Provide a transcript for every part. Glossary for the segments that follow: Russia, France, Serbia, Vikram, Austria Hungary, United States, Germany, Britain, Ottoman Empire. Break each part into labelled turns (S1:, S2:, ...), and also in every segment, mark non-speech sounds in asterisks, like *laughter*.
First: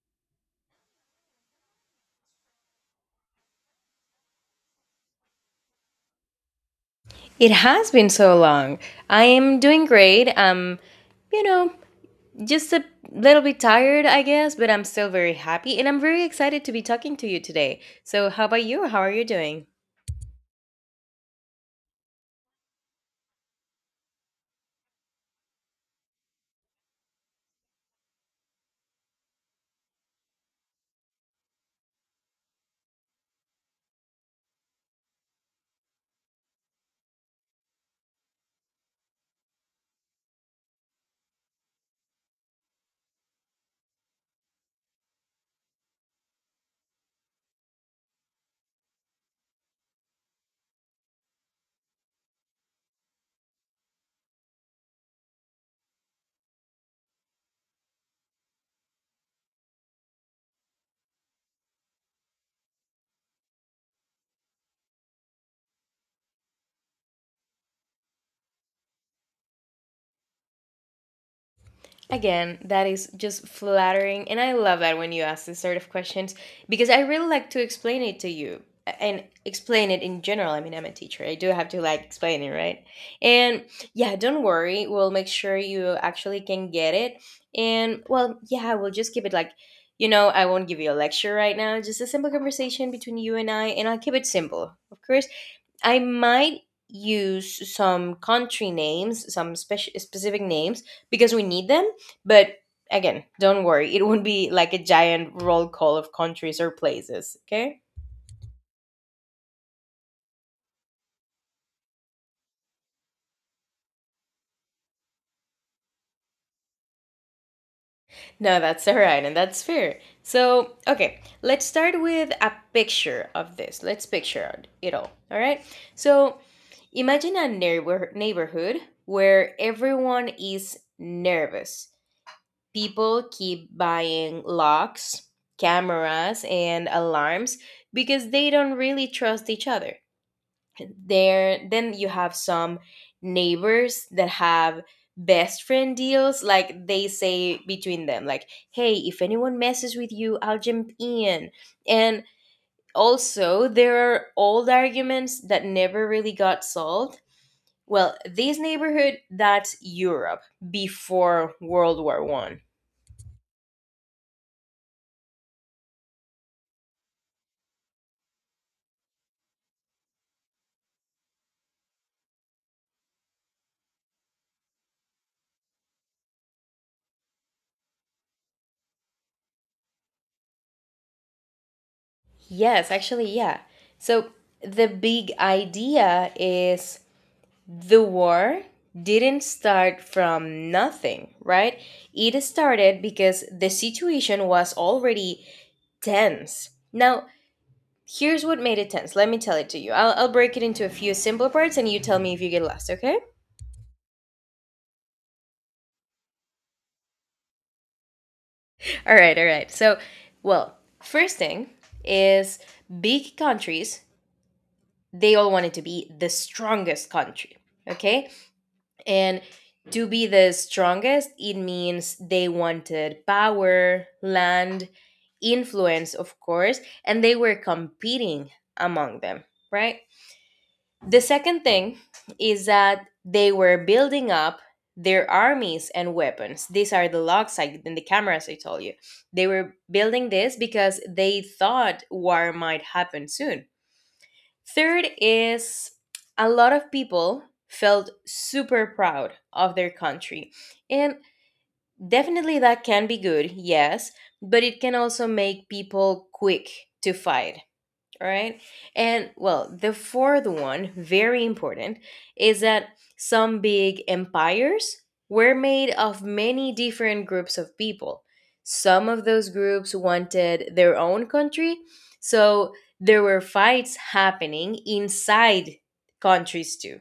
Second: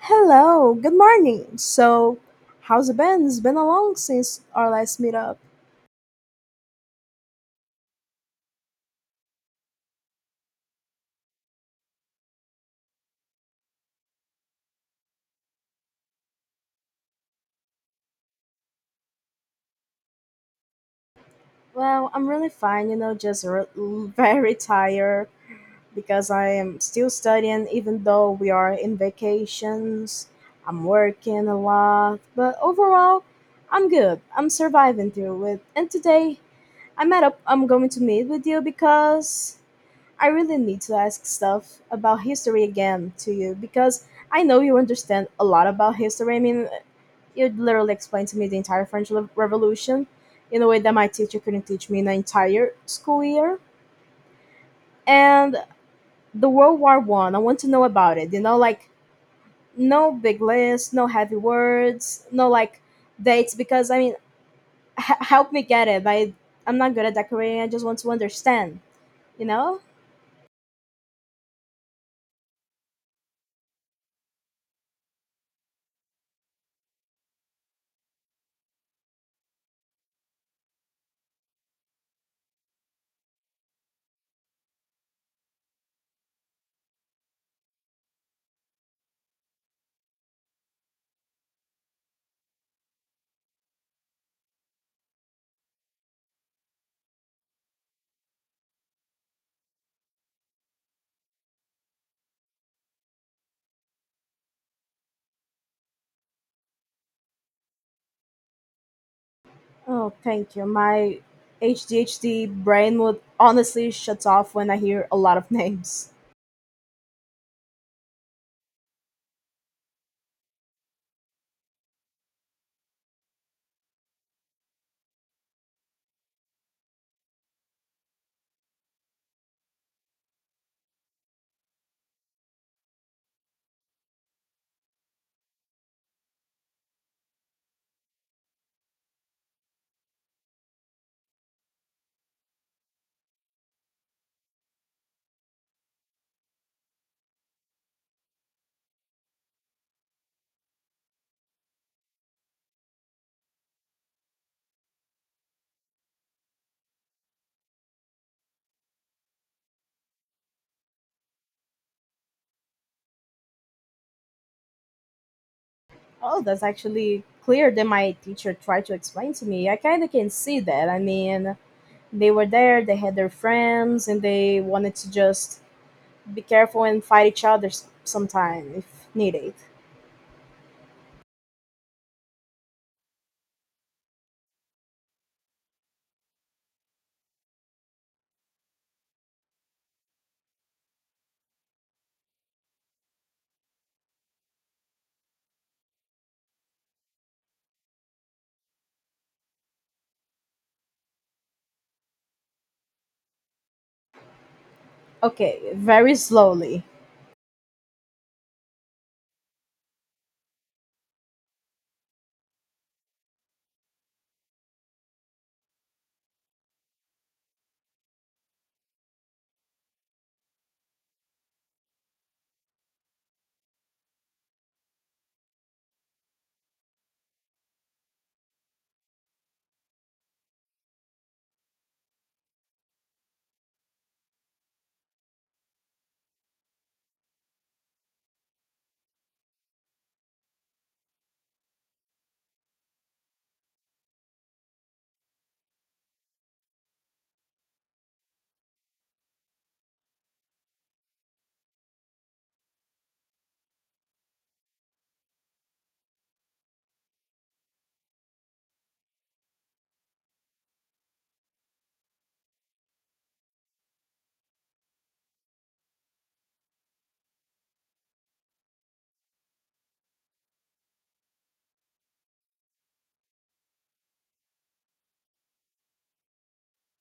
S1: Hello, good morning. How's it been? It's been a long since our last meetup.
S2: It has been so long. I am doing great. You know, just a little bit tired, I guess, but I'm still very happy and I'm very excited to be talking to you today. So, how about you? How are you doing?
S1: Well, I'm really fine, you know, *laughs* very tired because I am still studying, even though we are in vacations. I'm working a lot, but overall, I'm good. I'm surviving through it. And today, I'm going to meet with you because I really need to ask stuff about history again to you because I know you understand a lot about history. I mean, it literally explained to me the entire Revolution in a way that my teacher couldn't teach me in an entire school year. And the World War One, want to know about it. You know, like no big list, no heavy words, no like dates. Because I mean, help me get it. I'm not good at decorating. I just want to understand. You know?
S2: Again, that is just flattering. And I love that when you ask this sort of questions because I really like to explain it to you and explain it in general. I mean, I'm a teacher, I do have to like explain it, right? And yeah, don't worry. We'll make sure you actually can get it. And well, yeah, we'll just keep it like, I won't give you a lecture right now, just a simple conversation between you and I. And I'll keep it simple, of course. I might use some country names, some specific names because we need them. But again, don't worry, it won't be like a giant roll call of countries or places. Okay?
S1: Oh, thank you. My HDHD brain would honestly shuts off when I hear a lot of *laughs* names.
S2: No, that's all right, and that's fair. So, okay, let's start with a picture of this. Let's picture it all. All right. So, imagine a neighborhood where everyone is nervous, people keep buying locks, cameras, and alarms because they don't really trust each other. There, then you have some neighbors that have best friend deals. Like they say between them, like, "Hey, if anyone messes with you, I'll jump in." And also, there are old arguments that never really got solved. Well, this neighborhood, that's Europe before World War I.
S1: Oh, that's actually clearer than my teacher tried to explain to me. I kind of can see that. I mean, they were there, they had their friends, and they wanted to just be careful and fight each other sometime if needed.
S2: Yes, actually, yeah. So the big idea is the war didn't start from nothing, right? It started because the situation was already tense. Now, here's what made it tense. Let me tell it to you. I'll break it into a few simple parts and you tell me if you get lost, okay?
S1: Okay, very slowly.
S2: All right, all right. So, well, first thing is big countries, they all wanted to be the strongest country, okay? And to be the strongest, it means they wanted power, land, influence, of course, and they were competing among them, right? The second thing is that they were building up their armies and weapons. These are the logs I, and the cameras I told you. They were building this because they thought war might happen soon. Third is a lot of people felt super proud of their country. And definitely that can be good, yes, but it can also make people quick to fight. All right. And well, the fourth one, very important, is that some big empires were made of many different groups of people. Some of those groups wanted their own country. So there were fights happening inside countries too.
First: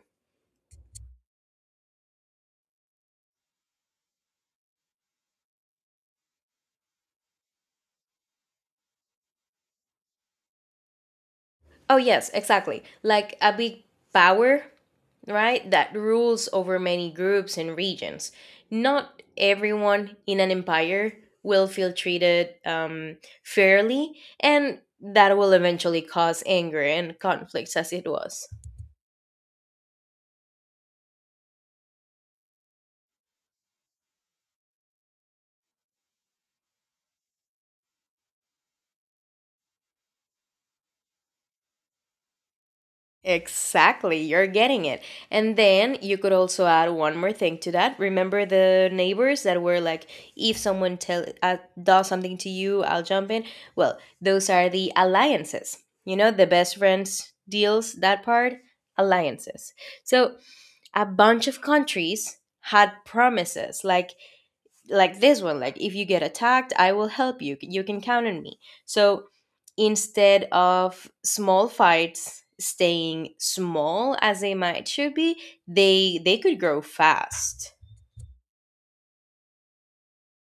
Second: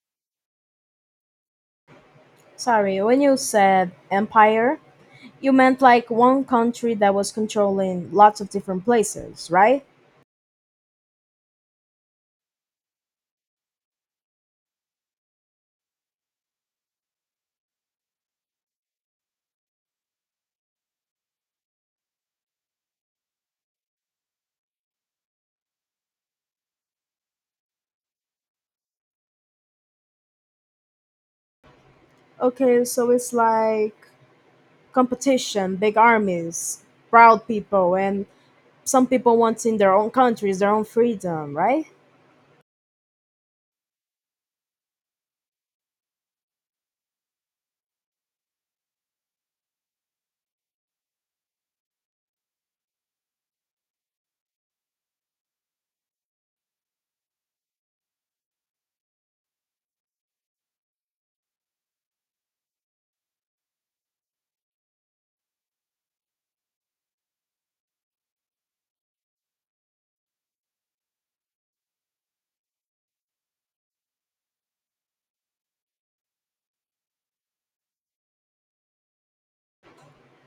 S1: Sorry, when you said empire, you meant like one country that was controlling lots of different places, right?
S2: Oh, yes, exactly. Like a big power right, that rules over many groups and regions. Not everyone in an empire will feel treated fairly, and that will eventually cause anger and conflicts, as it was.
S1: Okay, so it's like competition, big armies, proud people, and some people want in their own countries their own freedom, right?
S2: Exactly, you're getting it. And then you could also add one more thing to that. Remember the neighbors that were like, if someone tell does something to you, I'll jump in. Well, those are the alliances. You know, the best friends deals, that part, alliances. So a bunch of countries had promises like this one, like if you get attacked, I will help you, you can count on me. So instead of small fights staying small as they might should be, they could grow fast.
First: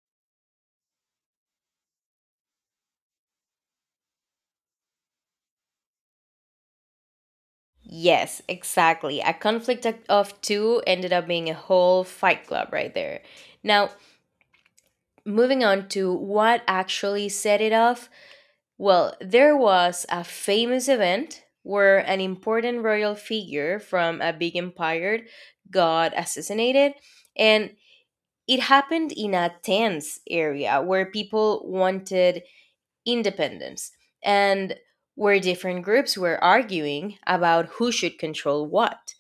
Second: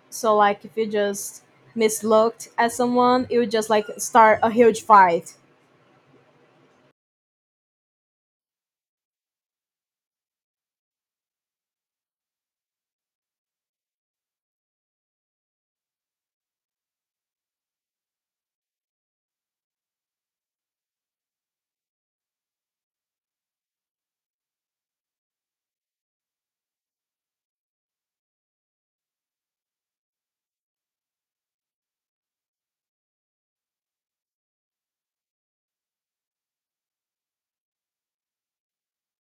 S1: So like if you just mislooked at someone, it would just like start a huge fight.
S2: Yes, exactly, a conflict of two ended up being a whole fight club right there. Now, moving on to what actually set it off. Well, there was a famous event where an important royal figure from a big empire got assassinated, and it happened in a tense area where people wanted independence and where different groups were arguing about who should control what.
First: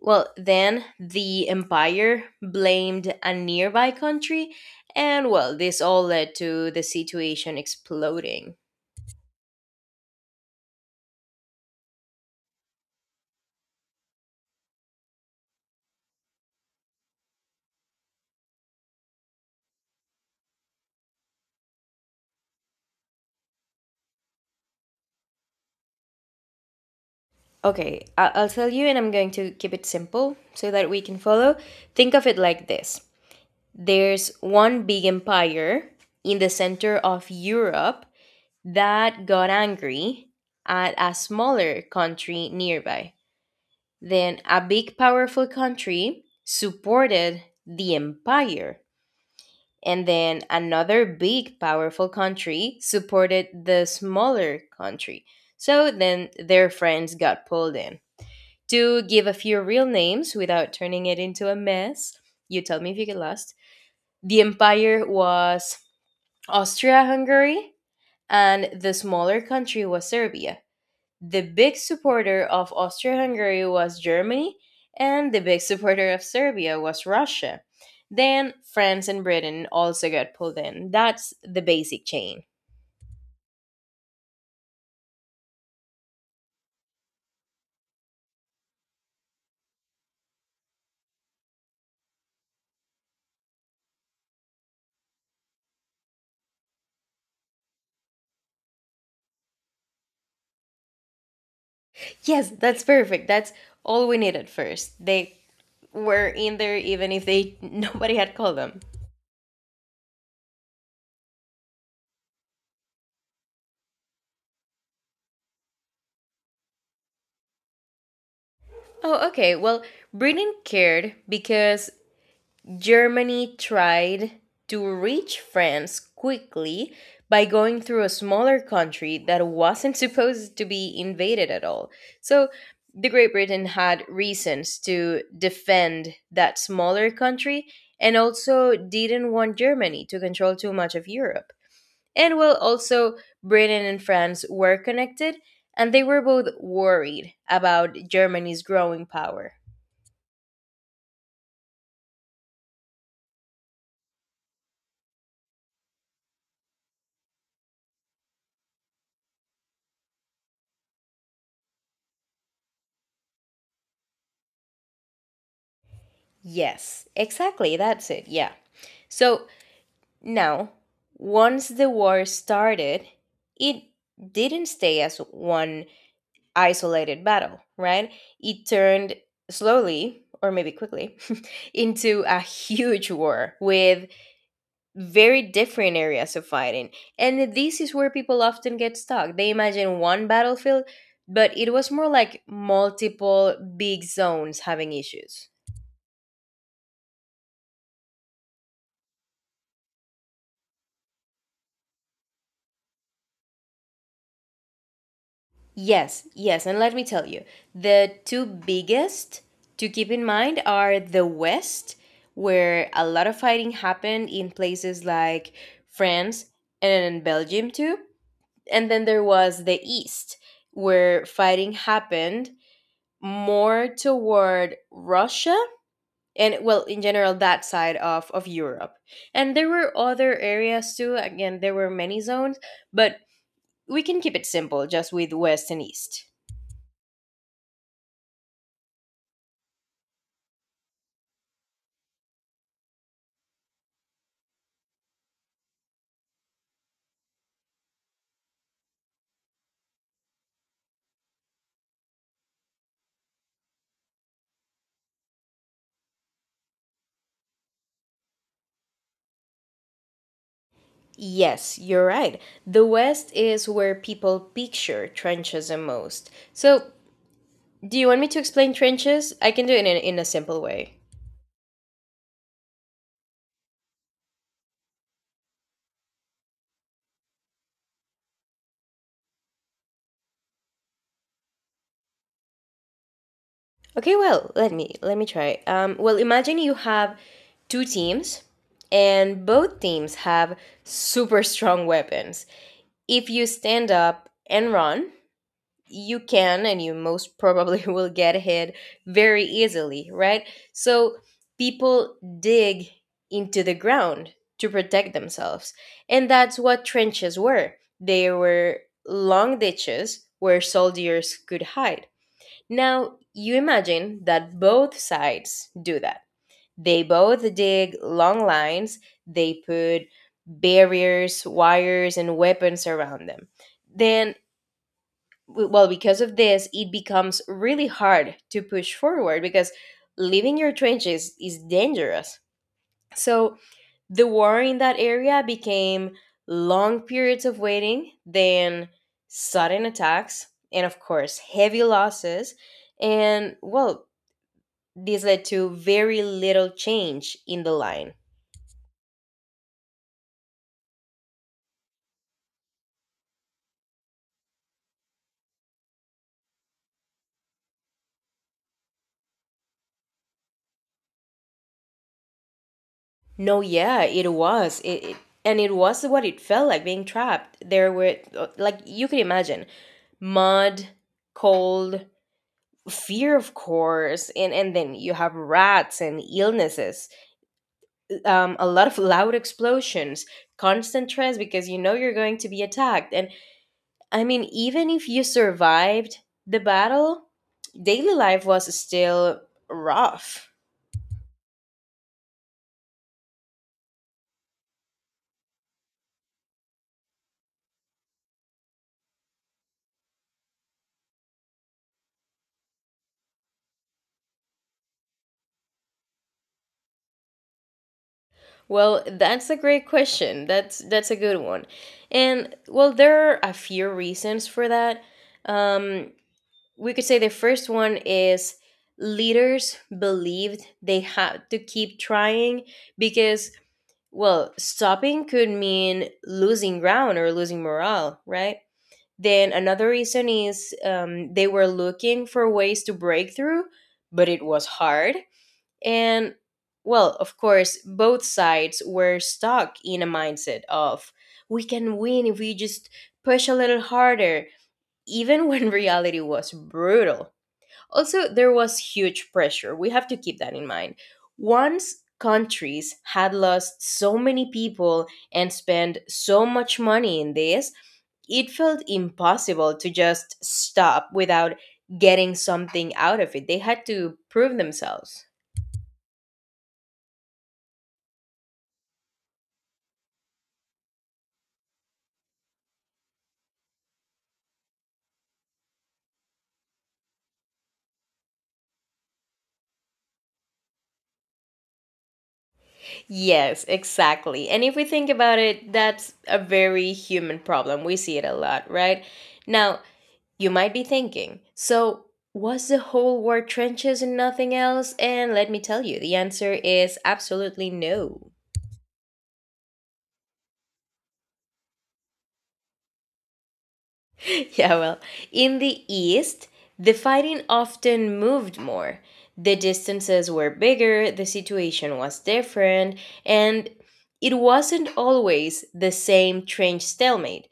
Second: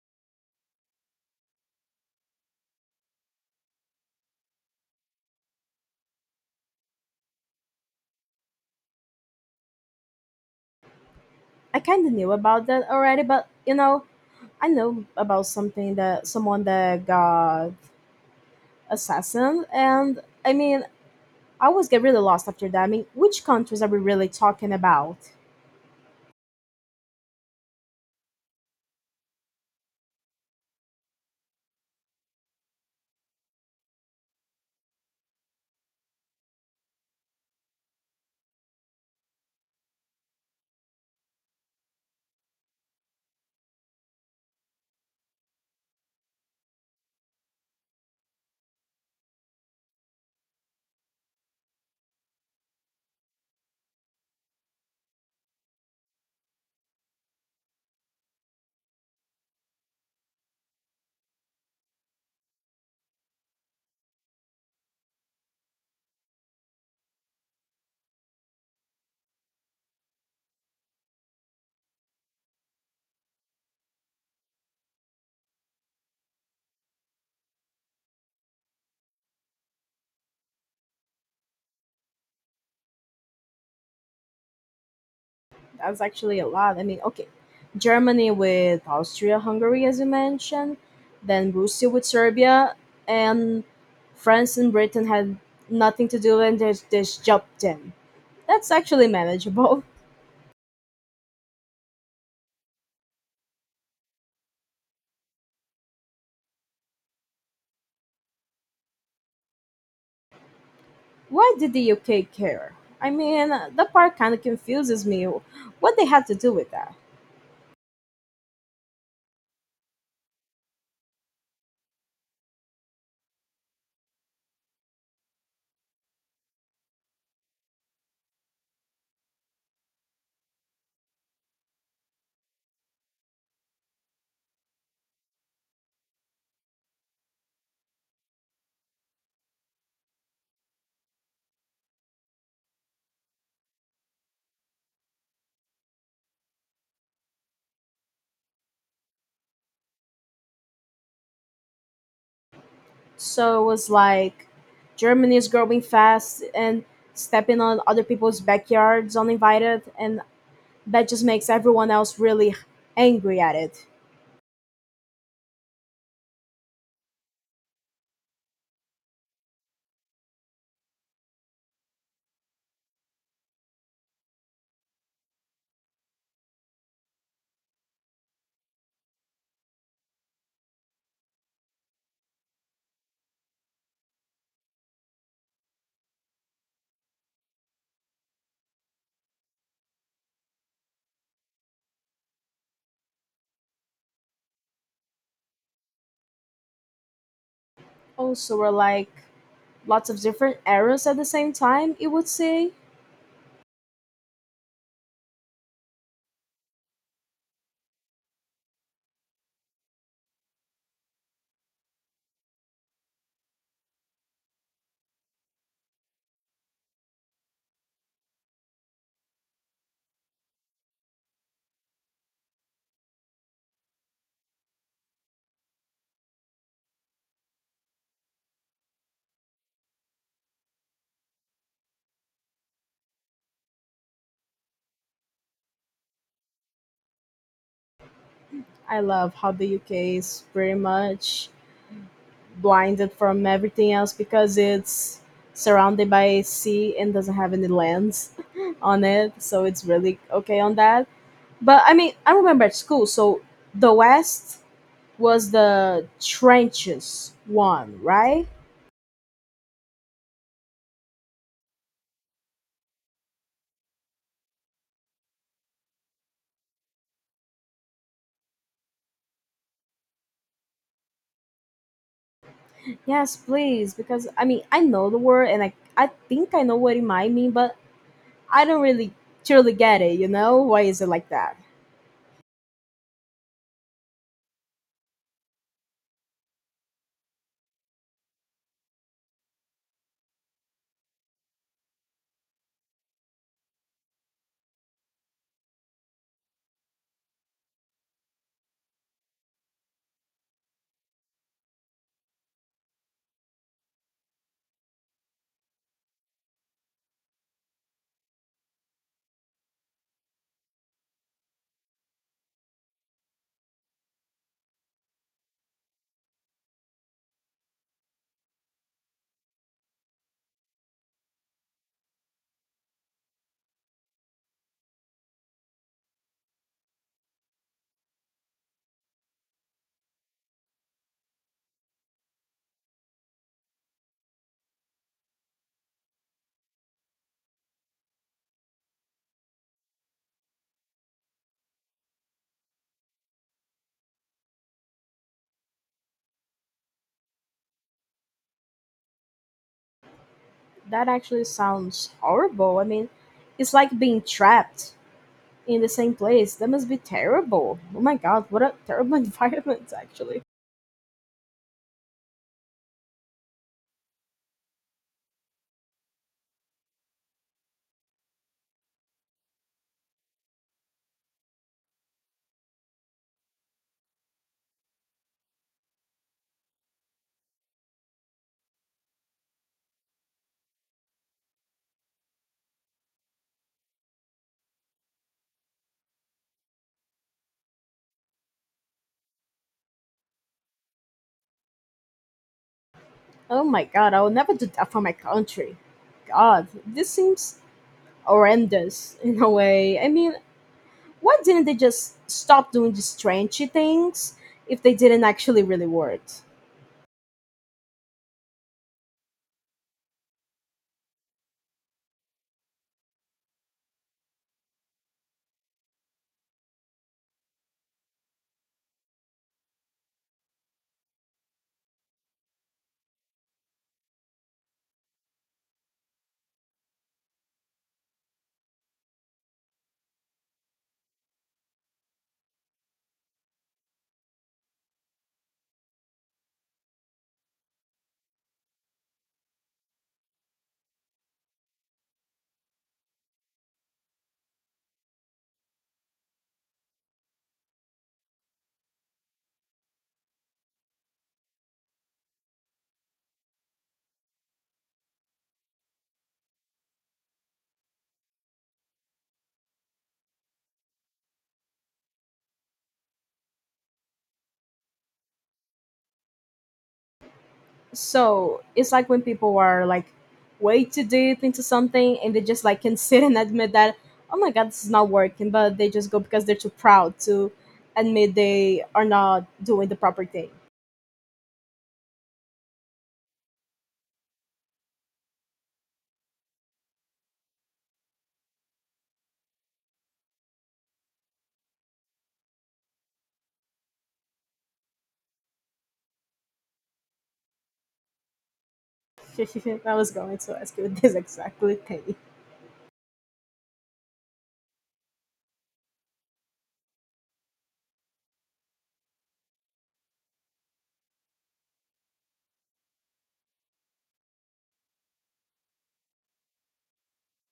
S2: Well, then the empire blamed a nearby country, and well, this all led to the situation exploding.
S1: I kind of knew about that already, but you know, I know about something, that someone that got assassin, and I mean, I always get really lost after that. I mean, which countries are we really talking about?
S2: Okay, I'll tell you, and I'm going to keep it simple so that we can follow. Think of it like this: there's one big empire in the center of Europe that got angry at a smaller country nearby. Then a big, powerful country supported the empire. And then another big, powerful country supported the smaller country. So then their friends got pulled in. To give a few real names without turning it into a mess. You tell me if you get lost. The empire was Austria Hungary, and the smaller country was Serbia. The big supporter of Austria Hungary was Germany, and the big supporter of Serbia was Russia. Then France and Britain also got pulled in. That's the basic chain.
S1: That's actually a lot. I mean, okay, Germany with Austria, Hungary, as you mentioned, then Russia with Serbia, and France and Britain had nothing to do and they just jumped in. That's actually manageable.
S2: Yes, that's perfect. That's all we needed first. They were in there even if they *laughs* nobody had called them.
S1: *laughs* Why did the UK care? I mean, that part kind of confuses me. What they had to do with that?
S2: Oh, okay. Well, Britain cared because Germany tried to reach France quickly by going through a smaller country that wasn't *laughs* supposed to be invaded at all. So, the Great Britain had reasons to defend that smaller country and also didn't want Germany to control too much of Europe. And well, also, Britain and France were connected and they were both worried about Germany's growing power.
S1: So it was like Germany is growing fast and stepping on other people's backyards uninvited, and that just makes everyone else really angry at it.
S2: Yes, exactly. That's it. Yeah. So now, once the war started, it didn't stay as one isolated battle, right? It turned slowly, or maybe quickly, *laughs* into a huge war with very different areas of fighting. And this is where people often get stuck. They imagine one battlefield, but it was more like multiple big zones having issues.
S1: Also, were like lots of different eras at the same time, it would say.
S2: Yes, yes, and let me tell you, the two biggest to keep in mind are the West, where a lot of fighting happened in places like France and Belgium too. And then there was the East, where fighting happened more toward Russia and well, in general, that side of Europe. And there were other areas too. Again, there were many zones, but we can keep it simple just with west and east.
S1: I love how the UK is pretty much blinded from everything else because it's surrounded by sea and doesn't have any lands *laughs* on it, so it's really okay on that. But I mean, I remember at school, so the West was the trenches one, right?
S2: Yes, you're right. The West is where people picture trenches the most. So, do you want me to explain trenches? I can do it in a simple way.
S1: Yes, please, because I mean I know the word and I think I know what it might mean, but I don't really truly get it, you know? Why is it like that?
S2: Okay, well, let me try. Well, imagine you have two teams, and both teams have super strong weapons. If you stand up and run, you can and you most probably *laughs* will get hit very easily, right? So people dig into the ground to protect themselves. And that's what trenches were. They were long ditches where soldiers could hide. Now, you imagine that both sides do that. They both dig long lines, they put barriers, wires, and weapons around them. Then well, because of this it becomes really hard to push forward because leaving your trenches is dangerous. So the war in that area became long periods of waiting, then sudden attacks, and of course heavy losses. And well, this led to very little change in the line.
S1: That actually sounds horrible. I mean, it's like being trapped in the same place. That must be terrible. Oh my god, what a terrible *laughs* environment actually.
S2: No, yeah, it was. It and it was what it felt like being trapped. There were, like you could imagine, mud, cold, fear of course, and then you have rats and illnesses. A lot of loud explosions, constant stress because you know you're going to be attacked. And I mean, even if you survived the battle, daily life was still rough.
S1: Oh my god, I will never do that for my country. God, this seems horrendous in a way. I mean, why didn't they just stop doing these strange things if they didn't actually really work?
S2: Well, that's a great question. That's a good one. And well, there are a few reasons for that. Um, we could say the first one is leaders believed they had to keep trying because, well, stopping could mean losing ground or losing morale, right? Then another reason is they were looking for ways to break through, but it was hard. And well, of course, both sides were stuck in a mindset of we can win if we just push a little harder, even when *laughs* reality was brutal. Also, there was huge pressure. We have to keep that in mind. Once countries had lost so many people and spent so much money in this, it felt impossible to just stop without getting something out of it. They had to prove themselves.
S1: So it's like when people are like way too deep into something and they just like can sit and admit that, oh my god, this is not working, but they just go because they're too proud to admit they are not doing the proper thing.
S2: Yes, exactly. And if we think about it, that's a very human problem. We see it a lot, right? Now, you might be thinking, so was the whole war trenches and nothing else? And let me tell you, the answer is absolutely no.
S1: *laughs* I was going to ask you *laughs* this exactly thing.
S2: *laughs* Yeah, well, in the East, the fighting often moved more. The distances were bigger, the situation was different, and it wasn't always the same trench stalemate.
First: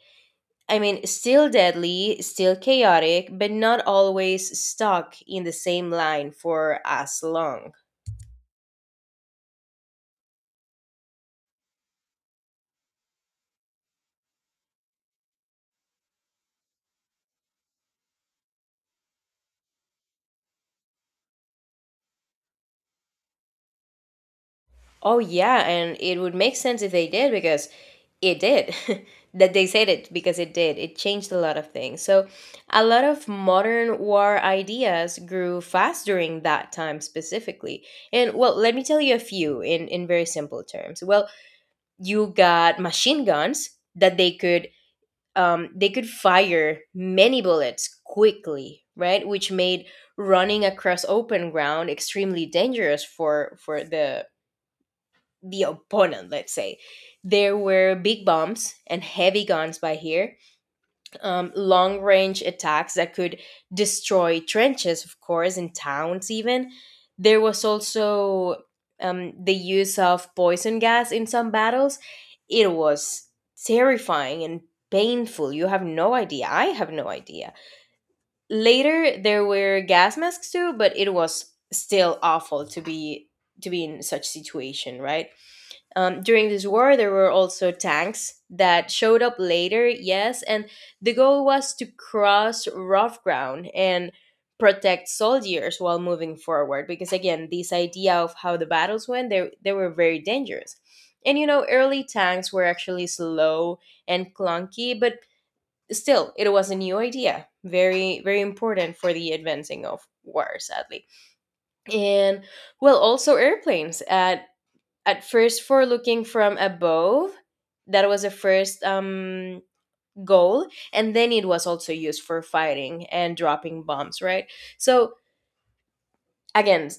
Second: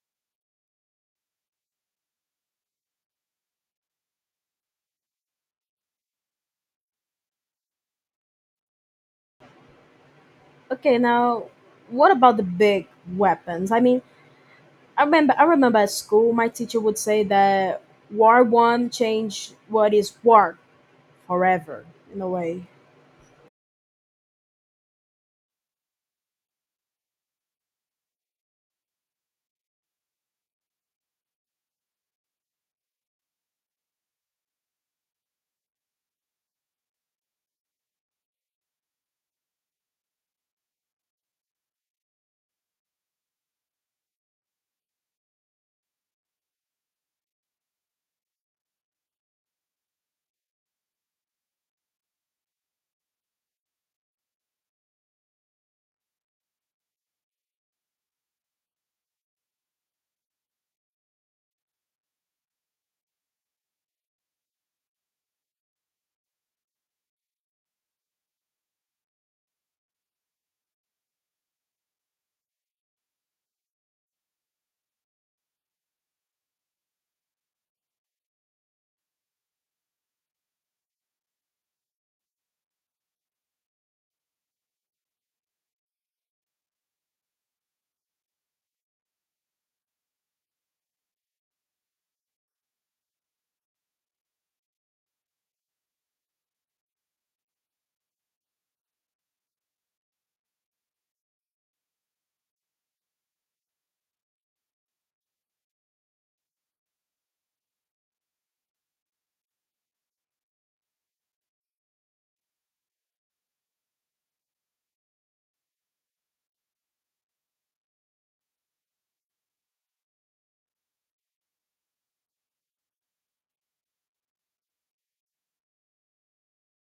S2: I mean, still deadly, still chaotic, but not always stuck in the same line for as long.
S1: Okay, now what about the big weapons? I mean, I remember at school my teacher would say that war one changed what is war forever in a way.
S2: Oh, yeah, and it would make sense if they did because it did. *laughs* That they said it because it did. It changed a lot of things. So, a lot of modern war ideas grew fast during that time specifically. And, well, let me tell you a few in very simple terms. Well, you got machine guns that they could fire many bullets quickly, right? Which made running across open ground extremely dangerous for the opponent. Let's say there were big bombs and heavy guns by here, long range attacks that could destroy trenches, of course, in towns, even. There was also the use of poison gas in some battles. It was terrifying and painful. You have no idea. I have no idea. Later, there were gas masks too, but it was still awful to be in such situation, right? During this war, there were also tanks that showed up later, yes, and the goal was to cross rough ground and protect soldiers while moving forward. Because again, this idea of how the battles went, they were very dangerous. And you know, early tanks were actually slow and clunky, but still, it was a new idea. Very, very important for the advancing of war, sadly. And well, also airplanes. At first for looking from above, that was the first goal, and then it was also used for fighting and dropping bombs, right? So, again,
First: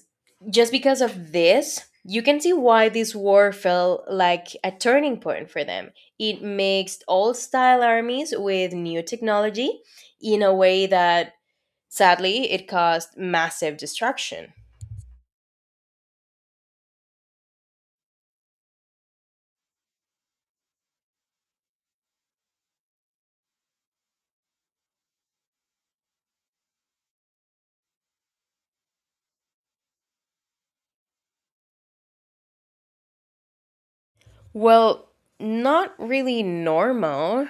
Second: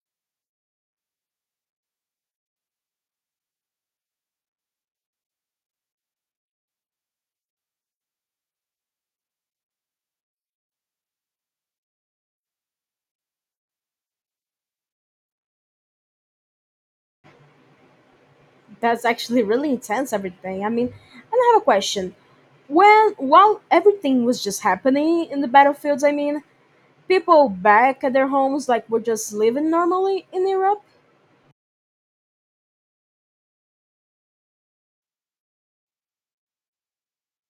S2: just because of this, you can see why this war felt like a turning point for them. It mixed old style armies with new technology in a way that, sadly, it caused massive destruction.
S1: That's actually really intense, everything. I mean, and I have a question. When, while everything was just happening in the battlefields, I mean, people back at their homes, like, were just living normally in Europe?
S2: Well, not really normal.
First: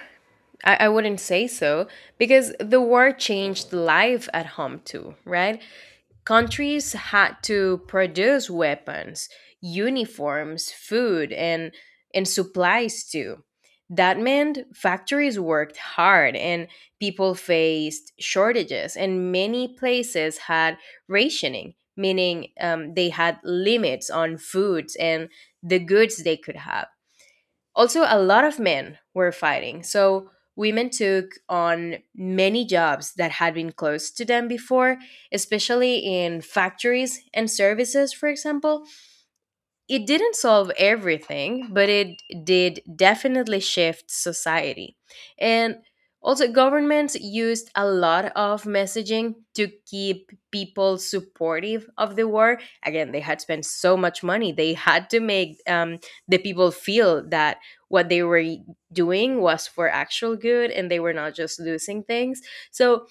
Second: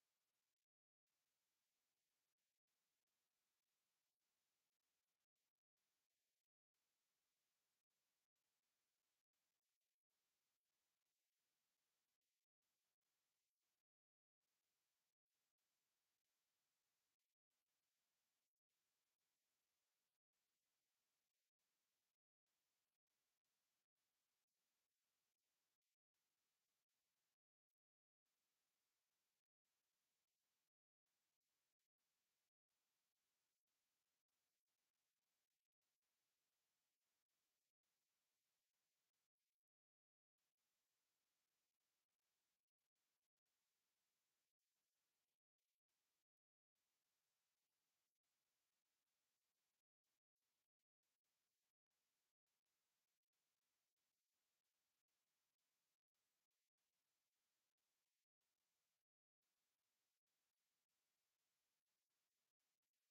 S2: I wouldn't say so, because the war changed life at home too, right? Countries had to produce weapons, uniforms, food, and supplies too. That meant factories worked hard and people faced shortages, and many places had rationing, meaning they had limits on foods and the goods they could have. Also, a lot of men were fighting, so women took on many jobs that had been closed to them before, especially in factories and services, for example. It didn't solve everything, but it did definitely shift society. And also, governments used a lot of messaging to keep people supportive of the war. Again, they had spent so much money. They had to make the people feel that what they were doing was for actual good and they were not just losing things. So,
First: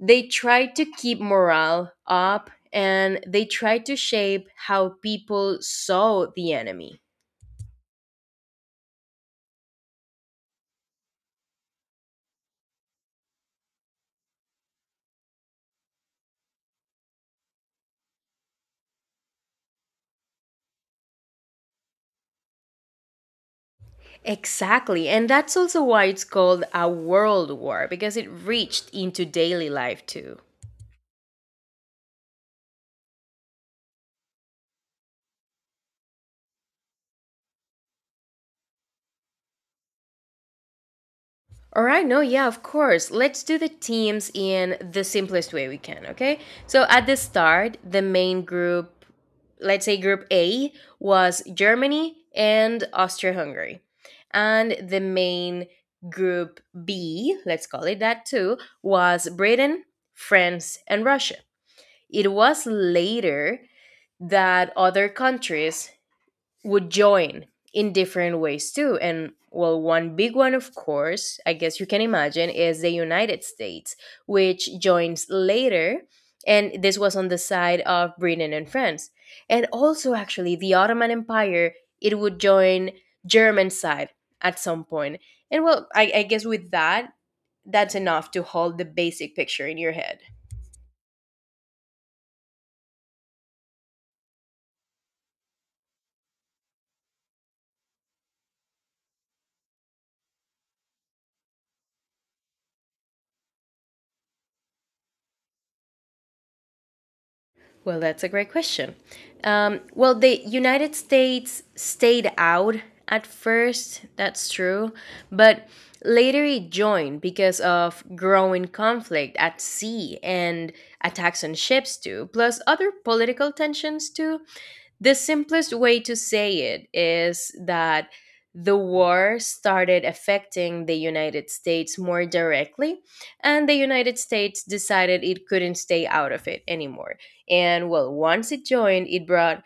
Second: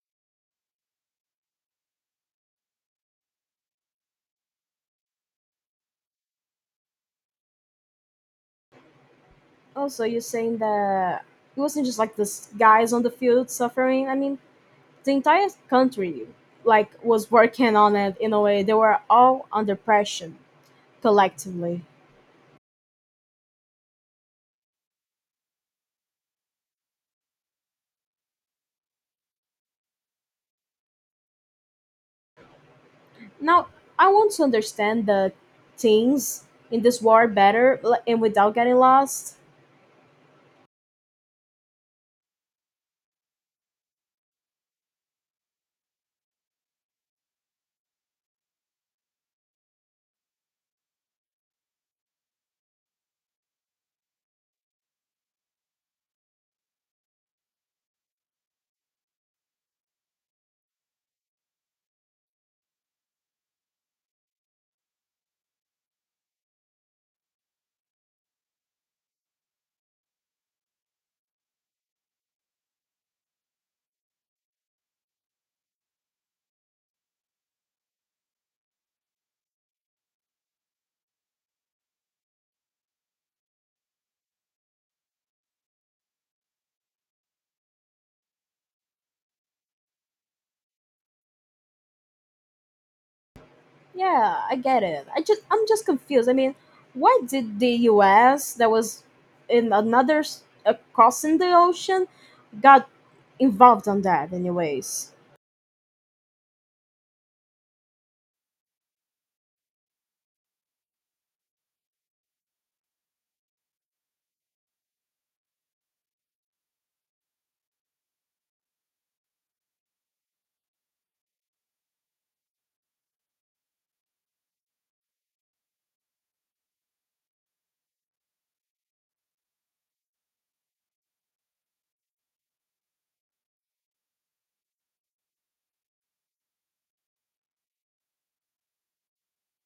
S2: they try to keep morale up and they try to shape how people saw the enemy.
S1: Also, you're saying that it wasn't just like this guys on the field suffering. I mean, the entire country, like, was working on it in a way. They were all under pressure collectively.
S2: Exactly. And that's also why it's called a world war, because it reached into daily life too.
S1: Now, I want to understand the things in this war better like, and without getting lost.
S2: All right, no, yeah, of course. Let's do the teams in the simplest way we can, okay? So at the start, the main group, let's say group A, was Germany and Austria Hungary. And the main group B, let's call it that too, was Britain, France, and Russia. It was later that other countries would join in different ways too. And well, one big one, of course, I guess you can imagine, is the United States, which joins later. And this was on the side of Britain and France. And also, actually, the Ottoman Empire, it would join German side at some point. And well, I guess with that, that's enough to hold the basic picture in your head.
S1: Yeah, I get it. I'm just confused. I mean, why did the US that was in another crossing the ocean got involved on that anyways?
S2: Well, that's a great question. Well, the United States stayed out at first, that's true, but later it joined because of growing conflict at sea and attacks on ships, too, plus other political tensions, too. The simplest way to say it is that the war started affecting the United States more directly, and the United States decided it couldn't stay out of it anymore. And well, once it joined, it brought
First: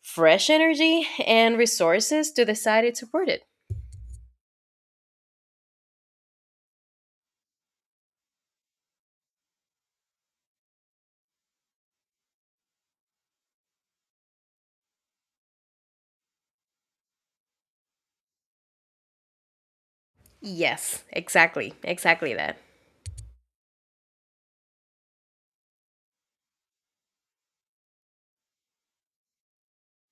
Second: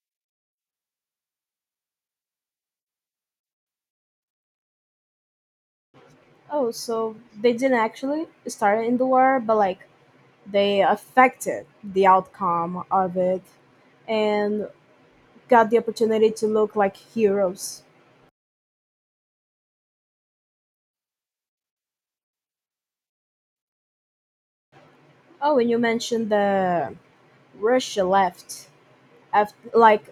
S2: fresh energy and resources to the side it supported.
S1: Oh, so they didn't actually start in the war, but like they affected the outcome of it and got the opportunity to look like heroes.
S2: Yes, exactly, exactly that.
S1: Oh, and you mentioned the Russia left. Af Like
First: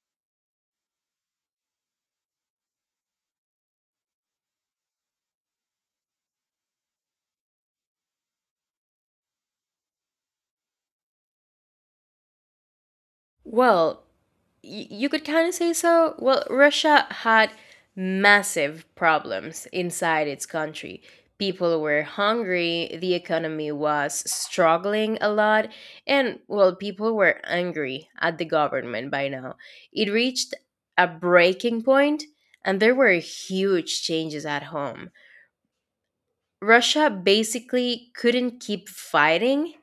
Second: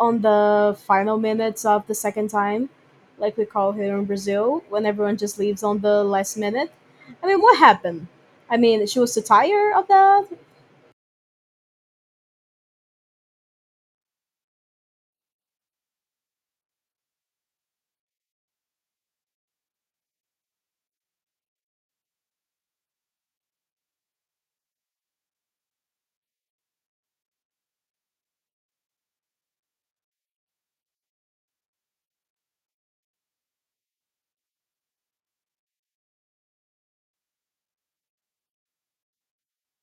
S1: on the final minutes of the second time, like we call here in Brazil, when everyone just leaves on the last minute. I mean, what happened? I mean, she was too tired of that.
S2: Well, you could kind of say so. Well, Russia had massive problems inside its country. People were hungry, the economy was struggling a lot, and well, people were angry at the government by now. It reached a breaking point, and there were huge changes at home. Russia basically couldn't keep fighting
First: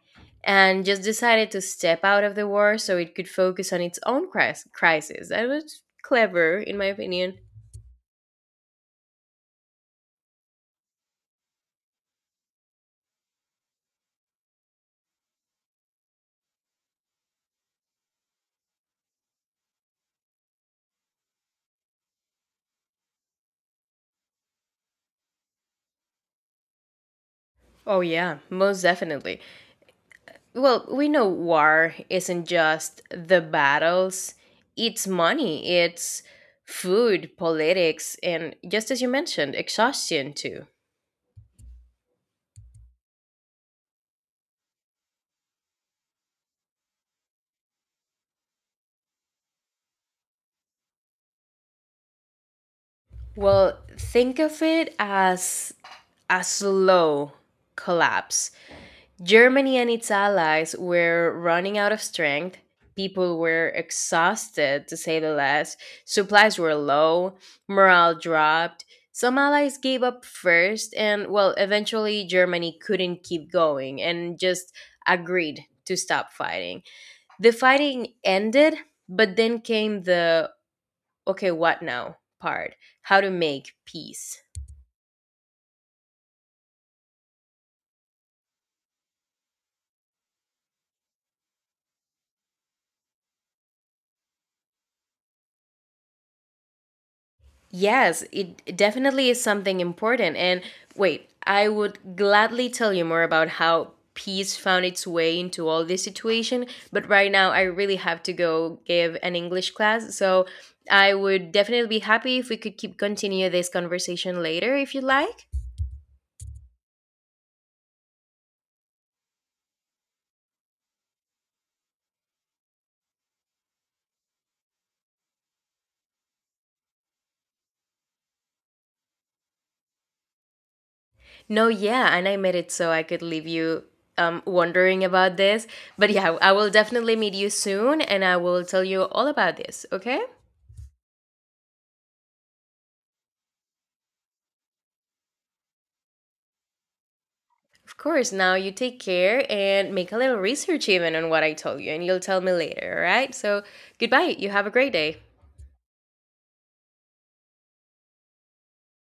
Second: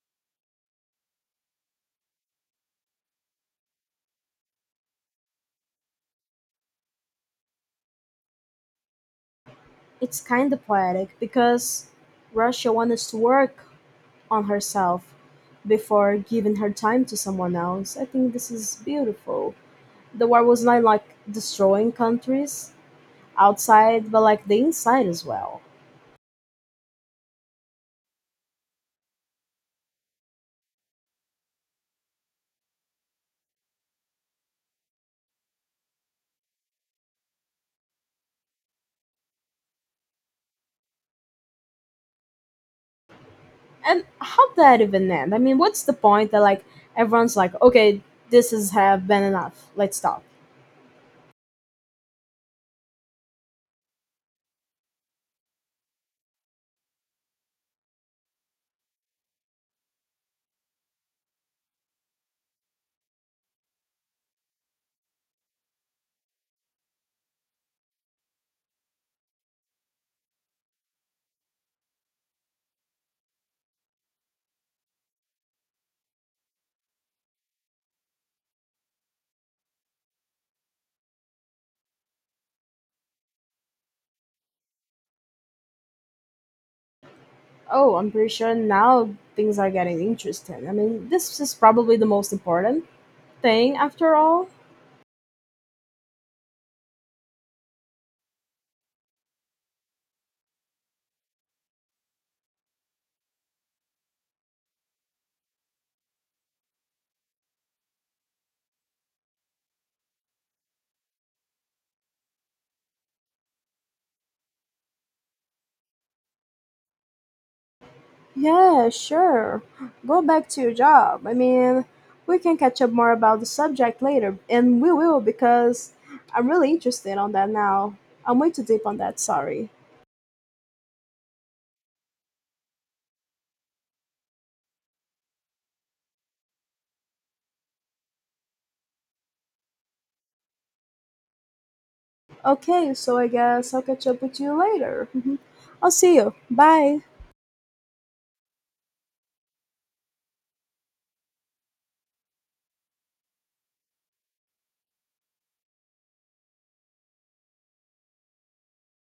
S2: and just decided to step out of the war so it could focus on its own crisis. That was clever, in my opinion.
S1: It's kind of poetic because Russia wants to work on herself before giving her time to someone else. I think this is beautiful. The war was not like destroying countries outside, but like the inside as well.
S2: Oh, yeah, most definitely. Well, we know war isn't just the battles, it's money, it's food, politics, and just as you mentioned, exhaustion too.
S1: And how that even end? I mean, what's the point that like everyone's like, okay, this has have been enough. Let's stop.
S2: Well, think of it as a slow collapse. Germany and its allies were running out of strength. People were exhausted, to say the least. Supplies were low, morale dropped. Some allies gave up first, and well, eventually Germany couldn't keep going and just agreed to stop fighting. The fighting ended, but then came the okay, what now part. How to make peace.
S1: Oh, I'm pretty sure now things are getting interesting. I mean, this is probably the most important thing after all.
S2: Yes, it definitely is something important. And wait, I would gladly tell you more about how peace found its way into all this situation, but right now I really have to go give an English class. So I would definitely be happy if we could keep continue this conversation later if you like.
S1: Yeah, sure. Go back to your job. I mean, we can catch up more about the subject later, and we will because I'm really interested on that now. I'm way too deep on that. Sorry.
S2: No, yeah, and I made it so I could leave you wondering about this. But yeah, I will definitely meet you soon and I will tell you all about this, okay?
S1: Okay, so I guess I'll catch up with you later. *laughs* I'll see you. Bye.
S2: Of course. Now you take care and make a little research even on what I told you, and you'll tell me later, all right? So, goodbye. You have a great day.